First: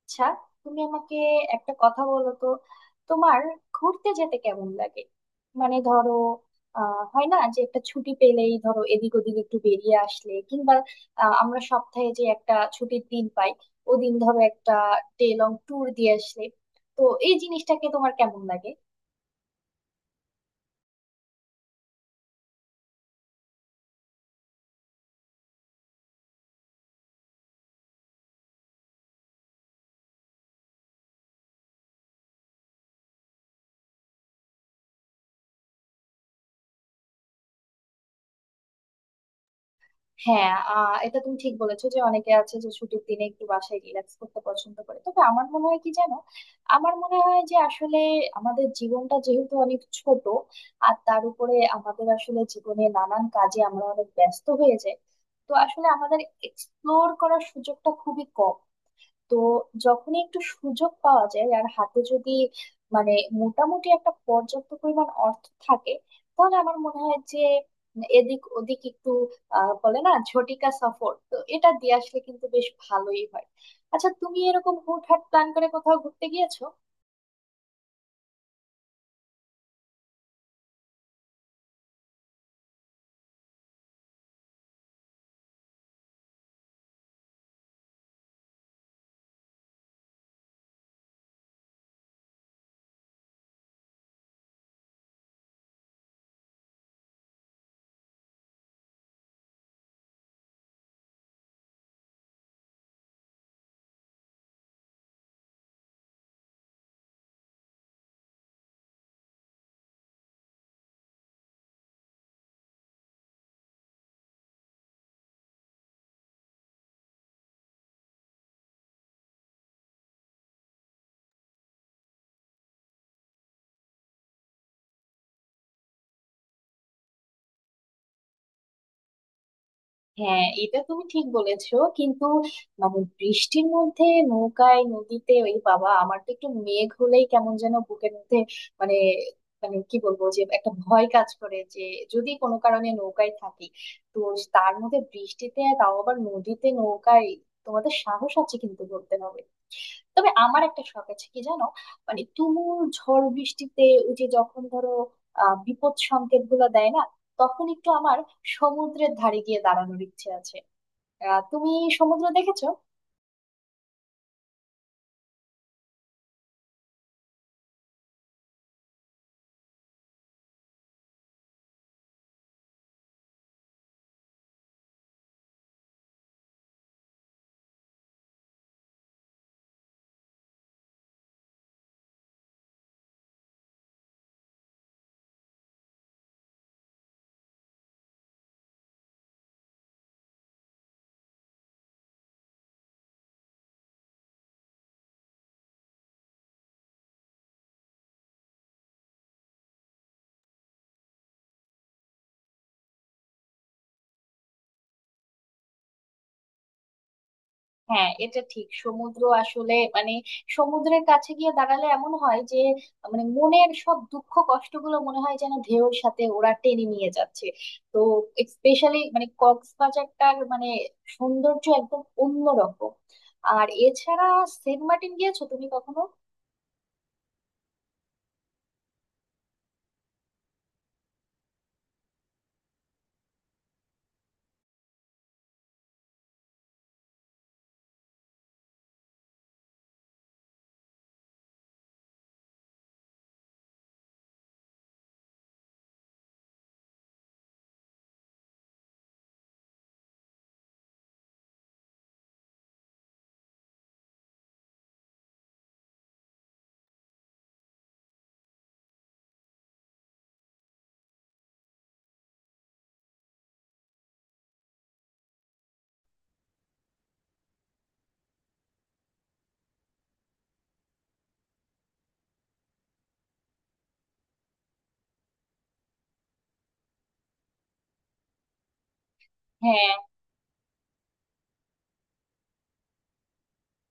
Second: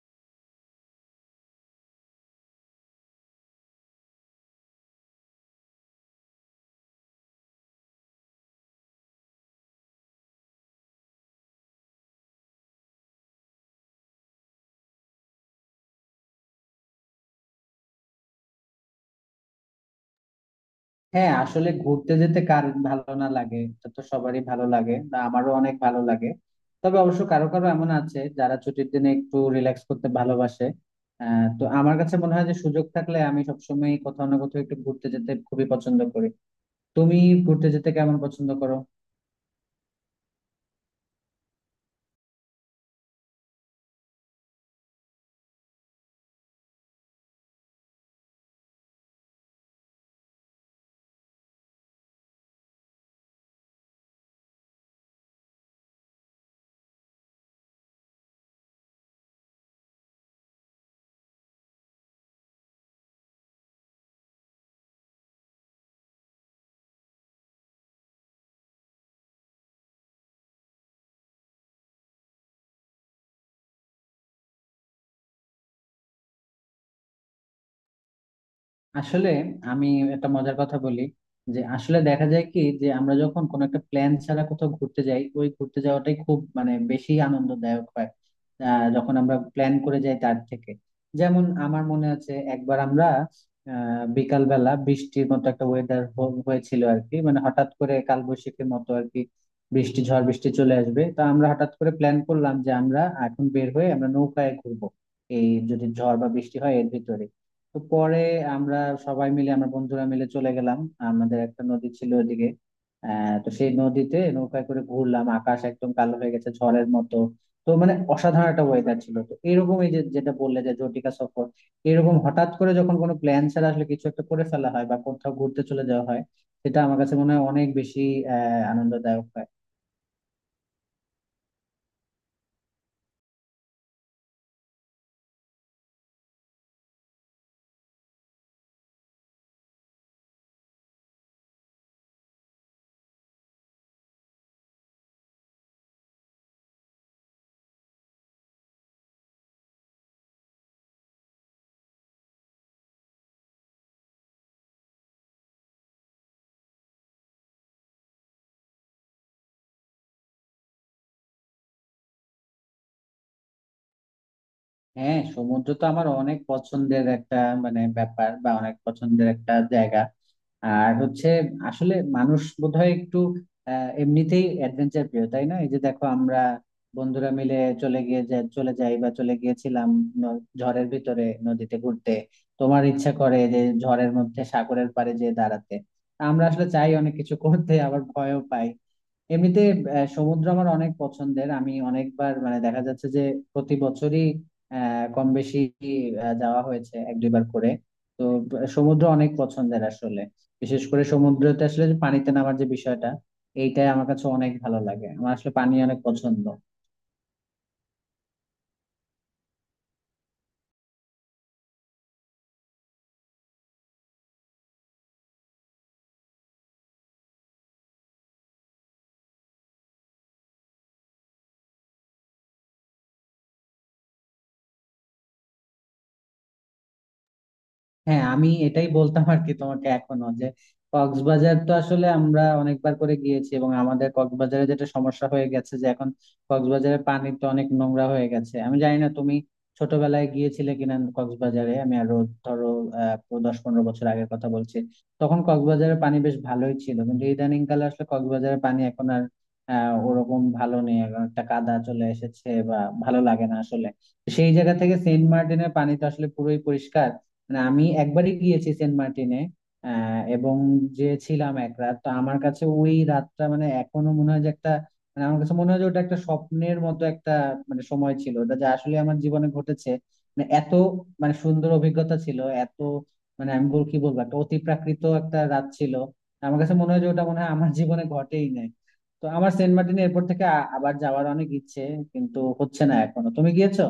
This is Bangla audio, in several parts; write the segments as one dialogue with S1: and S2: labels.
S1: আচ্ছা, তুমি আমাকে একটা কথা বলো তো, তোমার ঘুরতে যেতে কেমন লাগে? মানে ধরো, হয় না যে একটা ছুটি পেলেই ধরো এদিক ওদিক একটু বেরিয়ে আসলে, কিংবা আমরা সপ্তাহে যে একটা ছুটির দিন পাই, ওদিন ধরো একটা ডে লং ট্যুর দিয়ে আসলে, তো এই জিনিসটাকে তোমার কেমন লাগে?
S2: হ্যাঁ আসলে ঘুরতে যেতে কার ভালো না লাগে, এটা তো সবারই ভালো লাগে, না আমারও অনেক ভালো লাগে। তবে অবশ্য কারো কারো এমন আছে যারা ছুটির দিনে একটু রিল্যাক্স করতে ভালোবাসে। তো আমার কাছে মনে হয় যে সুযোগ থাকলে আমি সবসময় কোথাও না কোথাও একটু ঘুরতে যেতে খুবই পছন্দ করি। তুমি ঘুরতে যেতে কেমন পছন্দ করো?
S1: হ্যাঁ, এটা তুমি ঠিক বলেছো যে অনেকে আছে যে ছুটির দিনে একটু বাসায় রিল্যাক্স করতে পছন্দ করে। তবে আমার মনে হয় কি জানো, আমার মনে হয় যে আসলে আমাদের জীবনটা যেহেতু অনেক ছোট, আর তার উপরে আমাদের আসলে জীবনে নানান কাজে আমরা অনেক ব্যস্ত হয়ে যাই। তো আসলে আমাদের এক্সপ্লোর করার সুযোগটা খুবই কম। তো যখনই একটু সুযোগ পাওয়া যায়, আর হাতে যদি মানে মোটামুটি একটা পর্যাপ্ত পরিমাণ অর্থ থাকে, তাহলে আমার মনে হয় যে এদিক ওদিক একটু বলে না ঝটিকা সফর, তো এটা দিয়ে আসলে কিন্তু বেশ ভালোই হয়। আচ্ছা, তুমি এরকম হুটহাট প্ল্যান করে কোথাও ঘুরতে গিয়েছো?
S2: আসলে আমি একটা মজার কথা বলি, যে আসলে দেখা যায় কি, যে আমরা যখন কোনো একটা প্ল্যান ছাড়া কোথাও ঘুরতে যাই, ওই ঘুরতে যাওয়াটাই খুব মানে বেশি আনন্দদায়ক হয়, যখন আমরা প্ল্যান করে যাই তার থেকে। যেমন আমার মনে আছে একবার আমরা বিকালবেলা বৃষ্টির মতো একটা ওয়েদার হয়েছিল আর কি, মানে হঠাৎ করে কালবৈশাখীর মতো আর কি, বৃষ্টি ঝড় বৃষ্টি চলে আসবে। তা আমরা হঠাৎ করে প্ল্যান করলাম যে আমরা এখন বের হয়ে আমরা নৌকায় ঘুরবো, এই যদি ঝড় বা বৃষ্টি হয় এর ভিতরে। তো পরে আমরা সবাই মিলে আমরা বন্ধুরা মিলে চলে গেলাম, আমাদের একটা নদী ছিল ওদিকে। তো সেই নদীতে নৌকায় করে ঘুরলাম, আকাশ একদম কালো হয়ে গেছে ঝড়ের মতো। তো মানে অসাধারণ একটা ওয়েদার ছিল। তো এরকম এই যে যেটা বললে যে জটিকা সফর, এরকম হঠাৎ করে যখন কোনো প্ল্যান ছাড়া আসলে কিছু একটা করে ফেলা হয় বা কোথাও ঘুরতে চলে যাওয়া হয়, সেটা আমার কাছে মনে হয় অনেক বেশি আহ আনন্দদায়ক হয়।
S1: হ্যাঁ, এটা তুমি ঠিক বলেছো, কিন্তু মানে বৃষ্টির মধ্যে নৌকায় নদীতে, ওই বাবা, আমার তো একটু মেঘ হলেই কেমন যেন বুকের মধ্যে মানে, মানে কি বলবো, যে একটা ভয় কাজ করে যে যদি কোনো কারণে নৌকায় থাকি, তো তার মধ্যে বৃষ্টিতে, তাও আবার নদীতে নৌকায়! তোমাদের সাহস আছে কিন্তু, বলতে হবে। তবে আমার একটা শখ আছে কি জানো, মানে তুমুল ঝড় বৃষ্টিতে, ওই যে যখন ধরো বিপদ সংকেত গুলো দেয় না, তখন একটু আমার সমুদ্রের ধারে গিয়ে দাঁড়ানোর ইচ্ছে আছে। তুমি সমুদ্র দেখেছো?
S2: হ্যাঁ, সমুদ্র তো আমার অনেক পছন্দের একটা, মানে ব্যাপার বা অনেক পছন্দের একটা জায়গা। আর হচ্ছে আসলে মানুষ বোধহয় একটু এমনিতেই অ্যাডভেঞ্চার প্রিয়, তাই না? এই যে দেখো আমরা বন্ধুরা মিলে চলে গিয়ে চলে যাই বা চলে গিয়েছিলাম ঝড়ের ভিতরে নদীতে ঘুরতে। তোমার ইচ্ছা করে যে ঝড়ের মধ্যে সাগরের পাড়ে যেয়ে দাঁড়াতে। আমরা আসলে চাই অনেক কিছু করতে, আবার ভয়ও পাই এমনিতে। সমুদ্র আমার অনেক পছন্দের, আমি অনেকবার মানে দেখা যাচ্ছে যে প্রতি বছরই কম বেশি যাওয়া হয়েছে 1-2 বার করে। তো সমুদ্র অনেক পছন্দের আসলে। বিশেষ করে সমুদ্রতে আসলে যে পানিতে নামার যে বিষয়টা, এইটাই আমার কাছে অনেক ভালো লাগে, আমার আসলে পানি অনেক পছন্দ।
S1: হ্যাঁ, এটা ঠিক, সমুদ্র আসলে মানে সমুদ্রের কাছে গিয়ে দাঁড়ালে এমন হয় যে মানে মনের সব দুঃখ কষ্টগুলো মনে হয় যেন ঢেউর সাথে ওরা টেনে নিয়ে যাচ্ছে। তো স্পেশালি মানে কক্সবাজারটার মানে সৌন্দর্য একদম অন্যরকম। আর এছাড়া সেন্ট মার্টিন গিয়েছো তুমি কখনো?
S2: হ্যাঁ, আমি এটাই বলতাম আর কি তোমাকে এখনো, যে কক্সবাজার তো আসলে আমরা অনেকবার করে গিয়েছি, এবং আমাদের কক্সবাজারে যেটা সমস্যা হয়ে গেছে যে এখন কক্সবাজারের পানি তো অনেক নোংরা হয়ে গেছে। আমি জানি না তুমি ছোটবেলায় গিয়েছিলে কিনা কক্সবাজারে, আমি আরো ধরো 10-15 বছর আগের কথা বলছি, তখন কক্সবাজারের পানি বেশ ভালোই ছিল, কিন্তু ইদানিং কালে আসলে কক্সবাজারের পানি এখন আর ওরকম ভালো নেই, এখন একটা কাদা চলে এসেছে বা ভালো লাগে না আসলে। সেই জায়গা থেকে সেন্ট মার্টিনের পানি তো আসলে পুরোই পরিষ্কার। মানে আমি একবারই গিয়েছি সেন্ট মার্টিনে, এবং যে ছিলাম এক রাত, তো আমার কাছে ওই রাতটা মানে এখনো মনে হয় যে একটা, মানে আমার কাছে মনে হয় যে ওটা একটা স্বপ্নের মতো একটা মানে সময় ছিল ওটা, যা আসলে আমার জীবনে ঘটেছে। মানে এত মানে সুন্দর অভিজ্ঞতা ছিল, এত মানে আমি বল কি বলবো, একটা অতি প্রাকৃত একটা রাত ছিল। আমার কাছে মনে হয় যে ওটা মনে হয় আমার জীবনে ঘটেই নাই। তো আমার সেন্ট
S1: হ্যাঁ,
S2: মার্টিনে এরপর থেকে আবার যাওয়ার অনেক ইচ্ছে, কিন্তু হচ্ছে না এখনো। তুমি গিয়েছো?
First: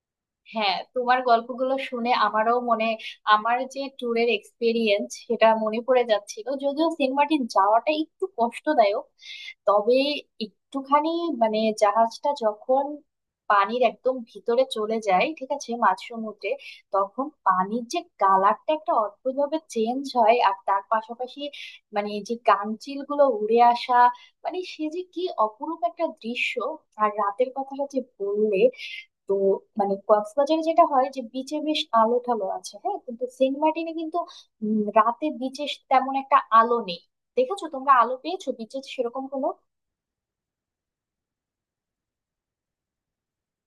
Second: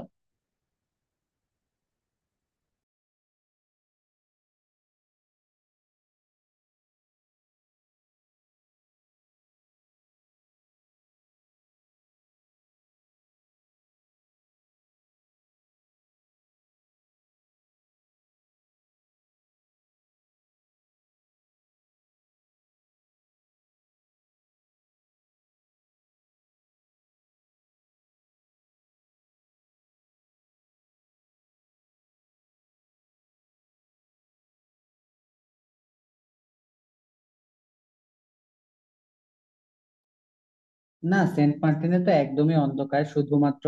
S1: হ্যাঁ, তোমার গল্পগুলো শুনে আমারও মনে আমার যে ট্যুরের এক্সপিরিয়েন্স সেটা মনে পড়ে যাচ্ছিল। যদিও সেন্ট মার্টিন যাওয়াটা একটু কষ্টদায়ক, তবে একটুখানি মানে জাহাজটা যখন পানির একদম ভিতরে চলে যায়, ঠিক আছে, মাঝ সমুদ্রে, তখন পানির যে কালারটা একটা অদ্ভুতভাবে চেঞ্জ হয়, আর তার পাশাপাশি মানে যে কাঞ্চিল গুলো উড়ে আসা, মানে সে যে কি অপরূপ একটা দৃশ্য! আর রাতের কথাটা যে বললে, তো মানে কক্সবাজারে যেটা হয় যে বিচে বেশ আলো ঠালো আছে, হ্যাঁ, কিন্তু সেন্ট মার্টিনে কিন্তু রাতে বিচে তেমন একটা আলো নেই। দেখেছো, তোমরা আলো পেয়েছো বিচে সেরকম কোনো?
S2: না, সেন্ট মার্টিনে তো একদমই অন্ধকার, শুধুমাত্র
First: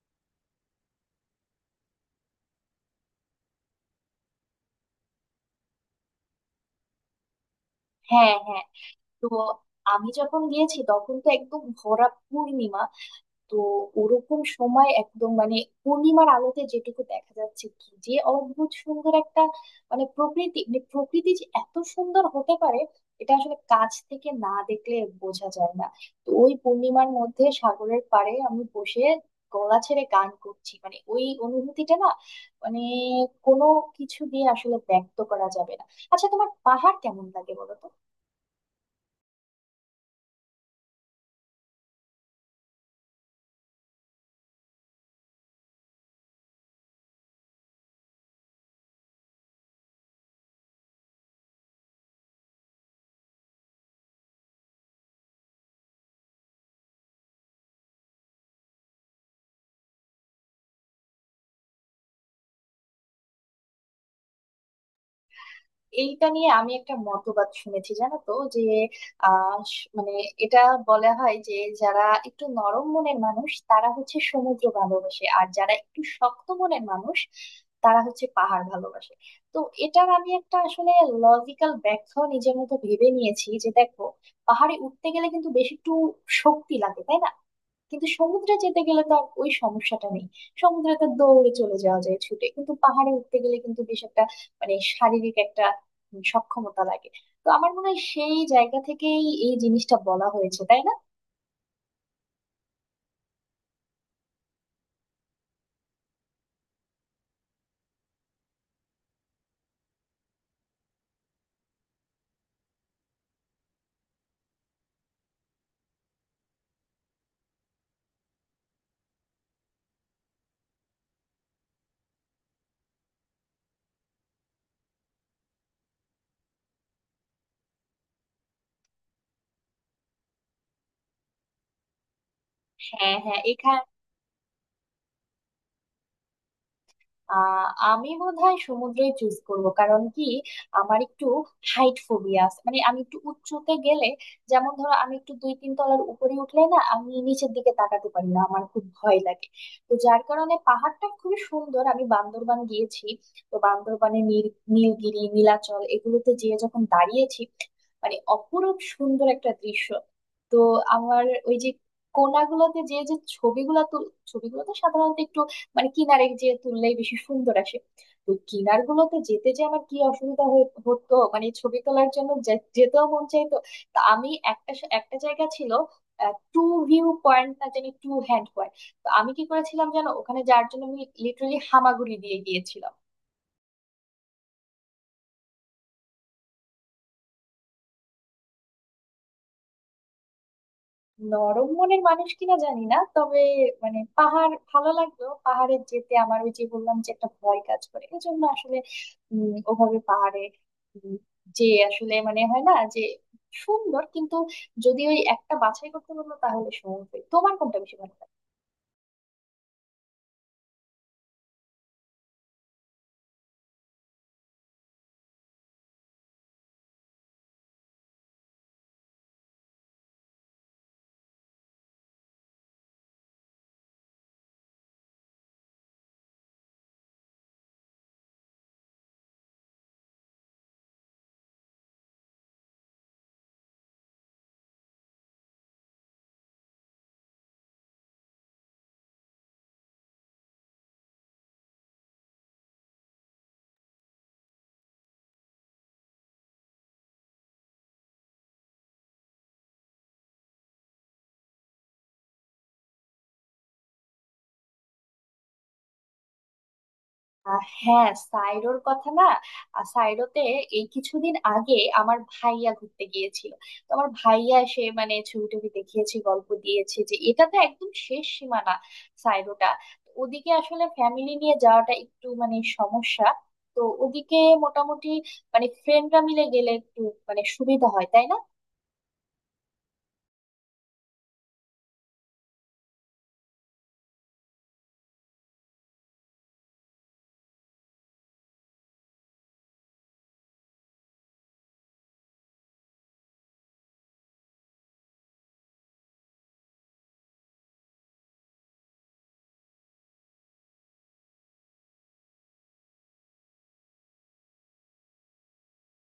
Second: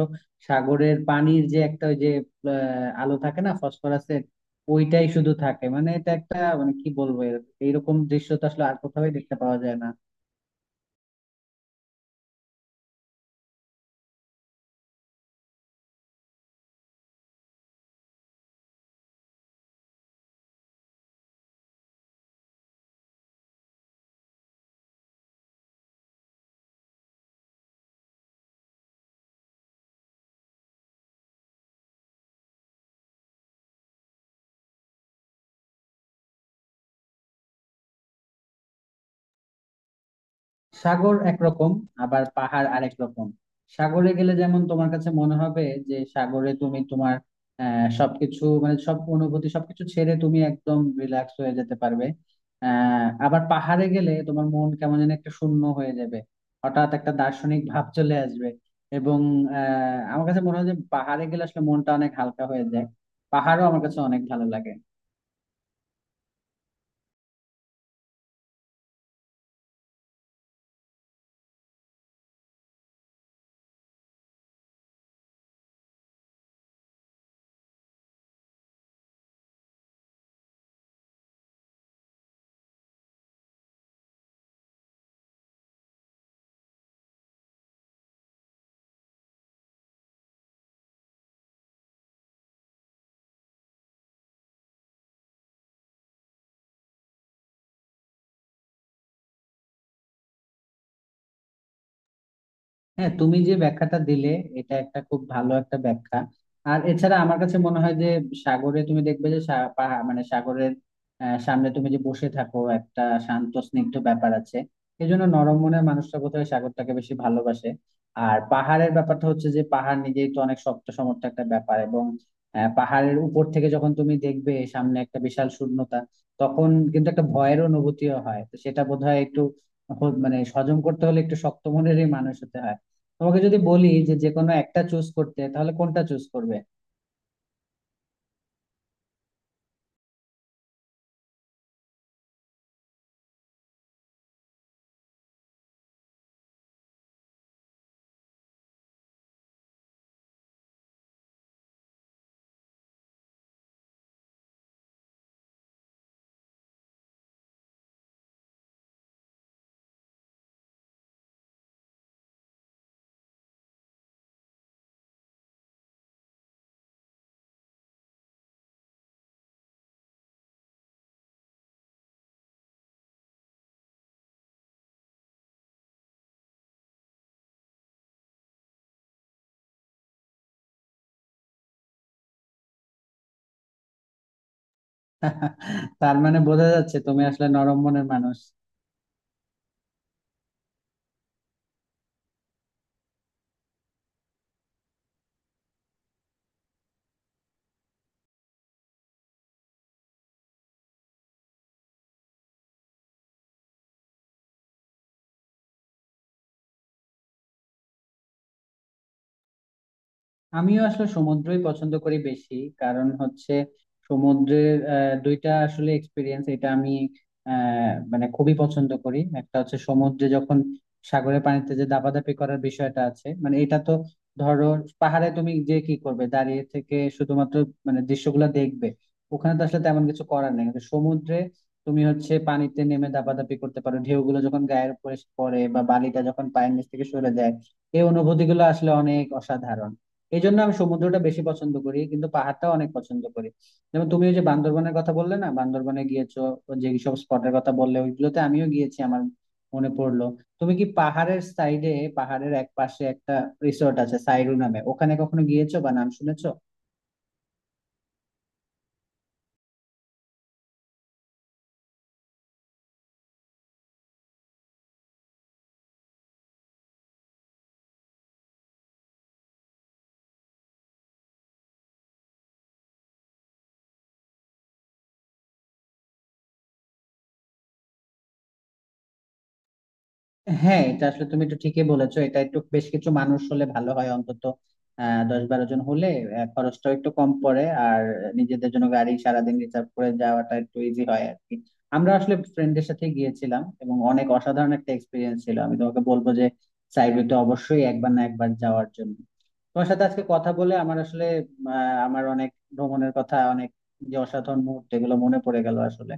S2: সাগরের পানির যে একটা, ওই যে আলো থাকে না ফসফরাসের, ওইটাই শুধু থাকে। মানে এটা একটা, মানে কি বলবো, এইরকম দৃশ্য
S1: হ্যাঁ,
S2: তো আসলে
S1: হ্যাঁ।
S2: আর কোথাও
S1: তো
S2: দেখতে পাওয়া যায় না।
S1: আমি যখন গিয়েছি তখন তো একদম ভরা পূর্ণিমা। তো ওরকম সময় একদম মানে পূর্ণিমার আলোতে যেটুকু দেখা যাচ্ছে, কি যে অদ্ভুত সুন্দর একটা মানে প্রকৃতি, মানে প্রকৃতি যে এত সুন্দর হতে পারে এটা আসলে কাছ থেকে না দেখলে বোঝা যায় না। তো ওই পূর্ণিমার মধ্যে সাগরের পাড়ে আমি বসে গলা ছেড়ে গান করছি, মানে ওই অনুভূতিটা না মানে কোনো কিছু দিয়ে আসলে ব্যক্ত করা যাবে না। আচ্ছা, তোমার পাহাড় কেমন লাগে বলো তো?
S2: সাগর একরকম, আবার পাহাড় আরেক রকম। সাগরে গেলে যেমন তোমার কাছে মনে হবে যে সাগরে তুমি তোমার সবকিছু মানে সব অনুভূতি সবকিছু ছেড়ে তুমি একদম রিল্যাক্স হয়ে যেতে পারবে। আবার পাহাড়ে গেলে তোমার মন কেমন যেন একটা শূন্য হয়ে যাবে, হঠাৎ একটা দার্শনিক ভাব চলে আসবে। এবং আমার কাছে মনে হয় যে পাহাড়ে গেলে আসলে মনটা অনেক হালকা হয়ে যায়, পাহাড়ও আমার কাছে অনেক ভালো লাগে।
S1: এইটা নিয়ে আমি একটা মতবাদ শুনেছি, জানো তো, যে মানে এটা বলা হয় যে যারা একটু নরম মনের মানুষ তারা হচ্ছে সমুদ্র ভালোবাসে, আর যারা একটু শক্ত মনের মানুষ তারা হচ্ছে পাহাড় ভালোবাসে। তো এটার আমি একটা আসলে লজিক্যাল ব্যাখ্যা নিজের মতো ভেবে নিয়েছি, যে দেখো, পাহাড়ে উঠতে গেলে কিন্তু বেশ একটু শক্তি লাগে, তাই না? কিন্তু সমুদ্রে যেতে গেলে তো আর ওই সমস্যাটা নেই। সমুদ্রে তো দৌড়ে চলে যাওয়া যায় ছুটে, কিন্তু পাহাড়ে উঠতে গেলে কিন্তু বেশ একটা মানে শারীরিক একটা সক্ষমতা লাগে। তো আমার মনে হয় সেই জায়গা থেকেই এই জিনিসটা বলা হয়েছে, তাই না?
S2: হ্যাঁ, তুমি যে ব্যাখ্যাটা দিলে, এটা একটা খুব ভালো একটা ব্যাখ্যা। আর এছাড়া আমার কাছে মনে হয় যে সাগরে তুমি দেখবে যে মানে সাগরের সামনে তুমি যে বসে থাকো, একটা শান্ত স্নিগ্ধ ব্যাপার আছে, এই জন্য নরম মনের মানুষটা বোধহয় সাগরটাকে বেশি ভালোবাসে। আর পাহাড়ের ব্যাপারটা হচ্ছে যে পাহাড় নিজেই তো অনেক শক্ত সমর্থ একটা ব্যাপার, এবং পাহাড়ের উপর থেকে যখন তুমি দেখবে সামনে একটা বিশাল শূন্যতা, তখন কিন্তু একটা ভয়ের অনুভূতিও হয়, তো সেটা বোধহয় একটু মানে হজম করতে হলে একটু শক্ত মনেরই মানুষ হতে হয়।
S1: হ্যাঁ,
S2: তোমাকে
S1: হ্যাঁ।
S2: যদি বলি যে যে কোনো একটা চুজ করতে, তাহলে কোনটা চুজ করবে?
S1: আহ আমি বোধহয় সমুদ্রই চুজ করব। কারণ কি, আমার একটু হাইট ফোবিয়া আছে, মানে আমি একটু উঁচুতে গেলে, যেমন ধরো আমি একটু দুই তিন তলার উপরে উঠলে না, আমি নিচের দিকে তাকাতে পারি না, আমার খুব ভয় লাগে। তো যার কারণে পাহাড়টা খুবই সুন্দর। আমি বান্দরবান গিয়েছি, তো বান্দরবানে নীলগিরি নীলাচল এগুলোতে যেয়ে যখন দাঁড়িয়েছি, মানে অপরূপ সুন্দর একটা দৃশ্য। তো আমার ওই যে কোনাগুলোতে যে যে ছবিগুলো তো সাধারণত একটু মানে কিনারে যে তুললেই বেশি সুন্দর আসে। তো কিনার গুলোতে যেতে যে আমার কি অসুবিধা হতো, মানে ছবি তোলার জন্য যেতেও মন চাইতো। তা আমি একটা জায়গা ছিল টু ভিউ পয়েন্ট না জানি টু হ্যান্ড পয়েন্ট, তো আমি কি করেছিলাম জানো, ওখানে যাওয়ার জন্য আমি লিটারালি হামাগুড়ি দিয়ে গিয়েছিলাম।
S2: তার মানে বোঝা যাচ্ছে তুমি আসলে নরম মনের মানুষ।
S1: নরম মনের মানুষ কিনা জানি না, তবে মানে পাহাড় ভালো লাগলো, পাহাড়ে যেতে আমার ওই যে বললাম যে একটা ভয় কাজ করে, এই জন্য আসলে ওভাবে পাহাড়ে উম, যে আসলে মানে হয় না যে সুন্দর, কিন্তু যদি ওই একটা বাছাই করতে বললো, তাহলে সময় তোমার কোনটা বেশি ভালো লাগে?
S2: আমিও আসলে সমুদ্রই পছন্দ করি বেশি। কারণ হচ্ছে সমুদ্রের দুইটা আসলে এক্সপিরিয়েন্স এটা আমি মানে খুবই পছন্দ করি। একটা হচ্ছে সমুদ্রে যখন সাগরের পানিতে যে দাপাদাপি করার বিষয়টা আছে, মানে এটা তো, ধরো পাহাড়ে তুমি যে কি করবে দাঁড়িয়ে থেকে, শুধুমাত্র মানে দৃশ্যগুলো দেখবে, ওখানে তো আসলে তেমন কিছু করার নেই। কিন্তু সমুদ্রে তুমি হচ্ছে পানিতে নেমে দাপাদাপি করতে পারো, ঢেউগুলো যখন গায়ের উপরে এসে পড়ে বা বালিটা যখন পায়ের নিচ থেকে সরে যায়, এই অনুভূতিগুলো আসলে অনেক অসাধারণ। এই জন্য আমি সমুদ্রটা বেশি পছন্দ করি, কিন্তু পাহাড়টাও অনেক পছন্দ করি। যেমন তুমি ওই যে বান্দরবনের কথা বললে না, বান্দরবনে গিয়েছো, যে সব স্পটের কথা বললে, ওইগুলোতে আমিও গিয়েছি। আমার মনে পড়লো, তুমি কি পাহাড়ের সাইডে, পাহাড়ের এক পাশে একটা রিসোর্ট আছে সাইরু নামে, ওখানে কখনো গিয়েছো বা নাম শুনেছো?
S1: হ্যাঁ, সাইরোর কথা না, সাইরোতে এই কিছুদিন আগে আমার ভাইয়া ঘুরতে গিয়েছিল। তো আমার ভাইয়া সে মানে ছবি টবি দেখিয়েছে, গল্প দিয়েছে যে এটা তো একদম শেষ সীমানা সাইরোটা। তো ওদিকে আসলে ফ্যামিলি নিয়ে যাওয়াটা একটু মানে সমস্যা। তো ওদিকে মোটামুটি মানে ফ্রেন্ডরা মিলে গেলে একটু মানে সুবিধা হয়, তাই না?
S2: হ্যাঁ, এটা আসলে তুমি একটু ঠিকই বলেছো, এটা একটু বেশ কিছু মানুষ হলে ভালো হয়, অন্তত 10-12 জন হলে খরচটাও একটু কম পড়ে, আর নিজেদের জন্য গাড়ি সারাদিন রিজার্ভ করে যাওয়াটা একটু ইজি হয় আর কি। আমরা আসলে ফ্রেন্ডের সাথে গিয়েছিলাম, এবং অনেক অসাধারণ একটা এক্সপিরিয়েন্স ছিল। আমি তোমাকে বলবো যে সাইবেরিয়াতে অবশ্যই একবার না একবার যাওয়ার জন্য। তোমার সাথে আজকে কথা বলে আমার আসলে আহ, আমার অনেক ভ্রমণের কথা, অনেক যে অসাধারণ মুহূর্ত, এগুলো মনে পড়ে গেল আসলে।